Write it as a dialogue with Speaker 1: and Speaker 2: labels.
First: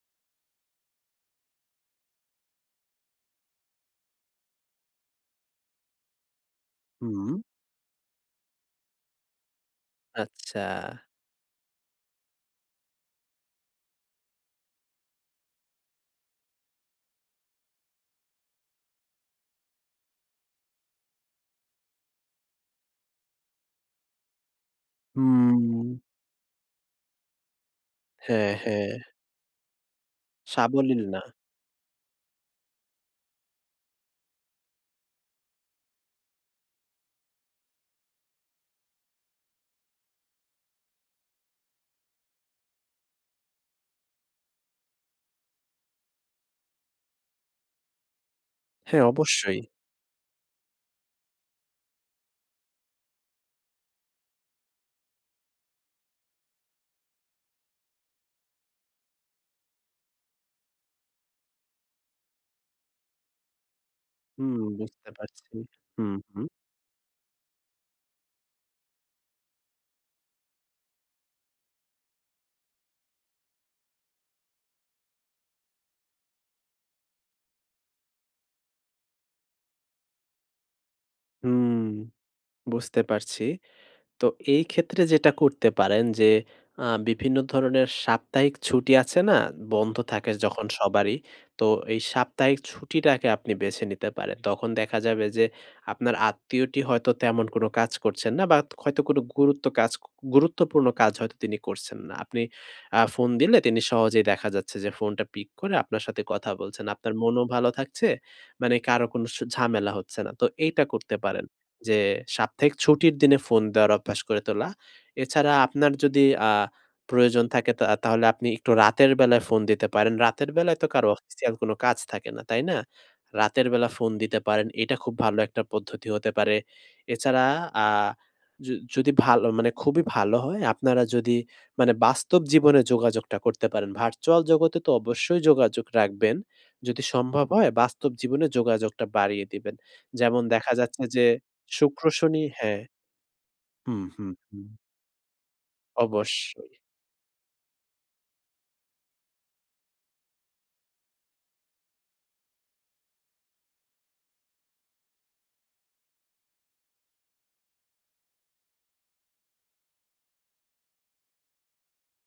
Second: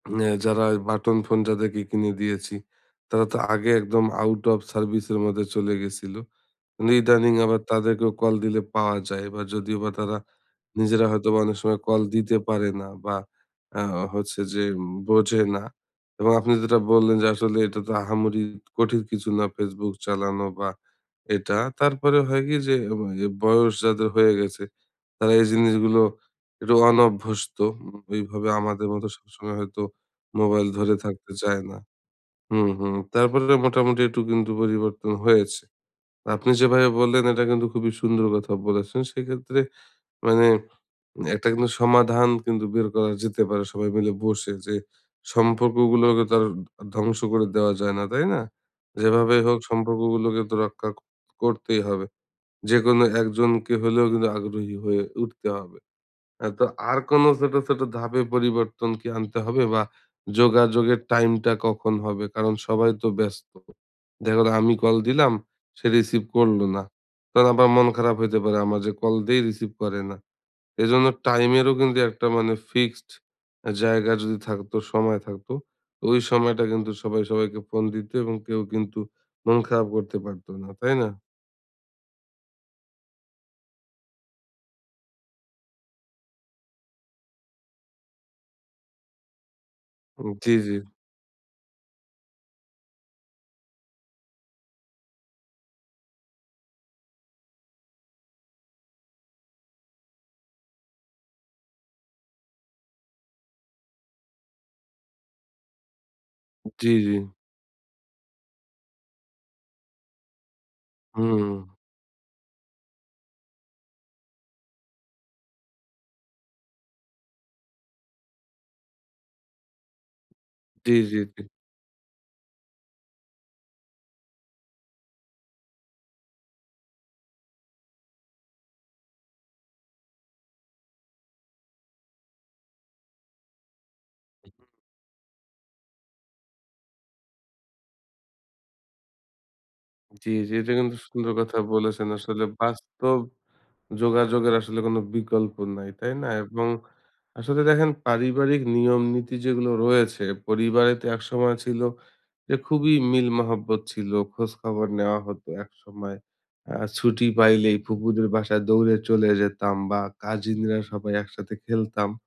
Speaker 1: হ্যাঁ যারা ওই বাটন ফোন যাদেরকে কিনে দিয়েছি তারা তো আগে একদম আউট অফ সার্ভিসের মধ্যে চলে গেছিলো। ইদানিং
Speaker 2: হুম।
Speaker 1: আবার তাদেরকেও কল দিলে পাওয়া যায় এবার যদিও বা তারা
Speaker 2: আচ্ছা।
Speaker 1: নিজেরা হয়তোবা অনেক সময় কল দিতে পারে না। বা আ হচ্ছে যে বোঝে না এবং আপনি যেটা বললেন যে আসলে এটা তো আহামরি কঠিন কিছু না ফেসবুক চালানো বা এটা তারপরে হয় কি যে এ বয়স যাদের হয়ে গেছে তারা এই
Speaker 2: হুম।
Speaker 1: জিনিসগুলো একটু অনভ্যস্ত। এইভাবে
Speaker 2: হ্যাঁ,
Speaker 1: আমাদের
Speaker 2: হ্যাঁ।
Speaker 1: মতো সবসময় হয়তো মোবাইল ধরে
Speaker 2: সাবলীল না।
Speaker 1: থাকতে চায় না। হুম, হুম তারপরে মোটামুটি একটু কিন্তু পরিবর্তন হয়েছে। আপনি যেভাবে বললেন এটা কিন্তু খুবই সুন্দর কথা বলেছেন। সেক্ষেত্রে মানে একটা কিন্তু সমাধান কিন্তু বের করা যেতে পারে সবাই মিলে বসে যে সম্পর্কগুলোকে তো আর ধ ধ্বংস করে দেওয়া যায় না। তাই না?
Speaker 2: হ্যাঁ,
Speaker 1: যেভাবেই হোক
Speaker 2: অবশ্যই।
Speaker 1: সম্পর্কগুলোকে তো রক্ষা করতেই হবে। যেকোনো একজনকে হলেও কিন্তু আগ্রহী হয়ে উঠতে হবে। হ্যাঁ তো আর কোনো ছোট, ছোট ধাপে পরিবর্তন কি আনতে হবে বা যোগাযোগের টাইমটা কখন হবে? কারণ সবাই তো ব্যস্ত দেখা গেলো
Speaker 2: হুম
Speaker 1: আমি কল
Speaker 2: বুঝতে
Speaker 1: দিলাম
Speaker 2: পারছি,
Speaker 1: সে
Speaker 2: হুম,
Speaker 1: রিসিভ
Speaker 2: হুম।
Speaker 1: করল না। তখন আবার মন খারাপ হইতে পারে আমার যে কল দেই রিসিভ করে না। এজন্য টাইমেরও কিন্তু একটা মানে ফিক্সড জায়গা যদি থাকতো, সময় থাকত, তো ওই সময়টায় কিন্তু সবাই সবাইকে ফোন দিত এবং কেউ কিন্তু মন খারাপ করতে পারতো না তাই না?
Speaker 2: হুম, বুঝতে পারছি। তো এই ক্ষেত্রে যেটা করতে পারেন যে আ বিভিন্ন ধরনের সাপ্তাহিক ছুটি আছে না? বন্ধ থাকে
Speaker 1: হুম, জি,
Speaker 2: যখন
Speaker 1: জি।
Speaker 2: সবারই তো এই সাপ্তাহিক ছুটিটাকে আপনি বেছে নিতে পারেন। তখন দেখা যাবে যে আপনার আত্মীয়টি হয়তো তেমন কোনো কাজ করছেন না বা হয়তো কোনো গুরুত্ব কাজ গুরুত্বপূর্ণ কাজ হয়তো তিনি করছেন না। আপনি আ ফোন দিলে তিনি সহজেই দেখা যাচ্ছে যে ফোনটা পিক করে আপনার সাথে কথা বলছেন।
Speaker 1: জি, জি।
Speaker 2: আপনার মনও ভালো থাকছে, মানে কারো কোনো স ঝামেলা হচ্ছে না। তো এইটা করতে পারেন।
Speaker 1: হুম।
Speaker 2: যে সাপ্তাহিক ছুটির দিনে ফোন দেওয়ার অভ্যাস গড়ে তোলা। এছাড়া আপনার যদি আ প্রয়োজন থাকে তা তাহলে আপনি একটু রাতের বেলায় ফোন দিতে পারেন। রাতের বেলায় তো
Speaker 1: জি,
Speaker 2: কারো
Speaker 1: জি, জি।
Speaker 2: অফিসিয়াল কোনো কাজ থাকে না, তাই না? রাতের বেলা ফোন দিতে পারেন। এটা খুব ভালো একটা পদ্ধতি হতে পারে। এছাড়া আ য যদি ভালো মানে খুবই ভালো হয় আপনারা যদি মানে বাস্তব জীবনে যোগাযোগটা করতে পারেন। ভার্চুয়াল জগতে তো অবশ্যই যোগাযোগ রাখবেন। যদি সম্ভব হয় বাস্তব জীবনে যোগাযোগটা বাড়িয়ে দিবেন।
Speaker 1: জি,
Speaker 2: যেমন
Speaker 1: জি এটা
Speaker 2: দেখা
Speaker 1: কিন্তু
Speaker 2: যাচ্ছে যে
Speaker 1: সুন্দর কথা
Speaker 2: শুক্র
Speaker 1: বলেছেন।
Speaker 2: শনি
Speaker 1: আসলে
Speaker 2: হ্যাঁ
Speaker 1: বাস্তব
Speaker 2: হুম, হুম,
Speaker 1: যোগাযোগের
Speaker 2: হুম।
Speaker 1: আসলে কোনো বিকল্প নাই। তাই না? এবং
Speaker 2: অবশ্যই।
Speaker 1: আসলে দেখেন পারিবারিক নিয়ম নীতি যেগুলো রয়েছে পরিবারে তো একসময় ছিল এ খুবই মিল মহব্বত ছিল। খোঁজখবর নেওয়া হতো একসময়। আর ছুটি পাইলেই ফুফুদের বাসায় দৌড়ে চলে যেতাম বা কাজিনরা সবাই একসাথে খেলতাম।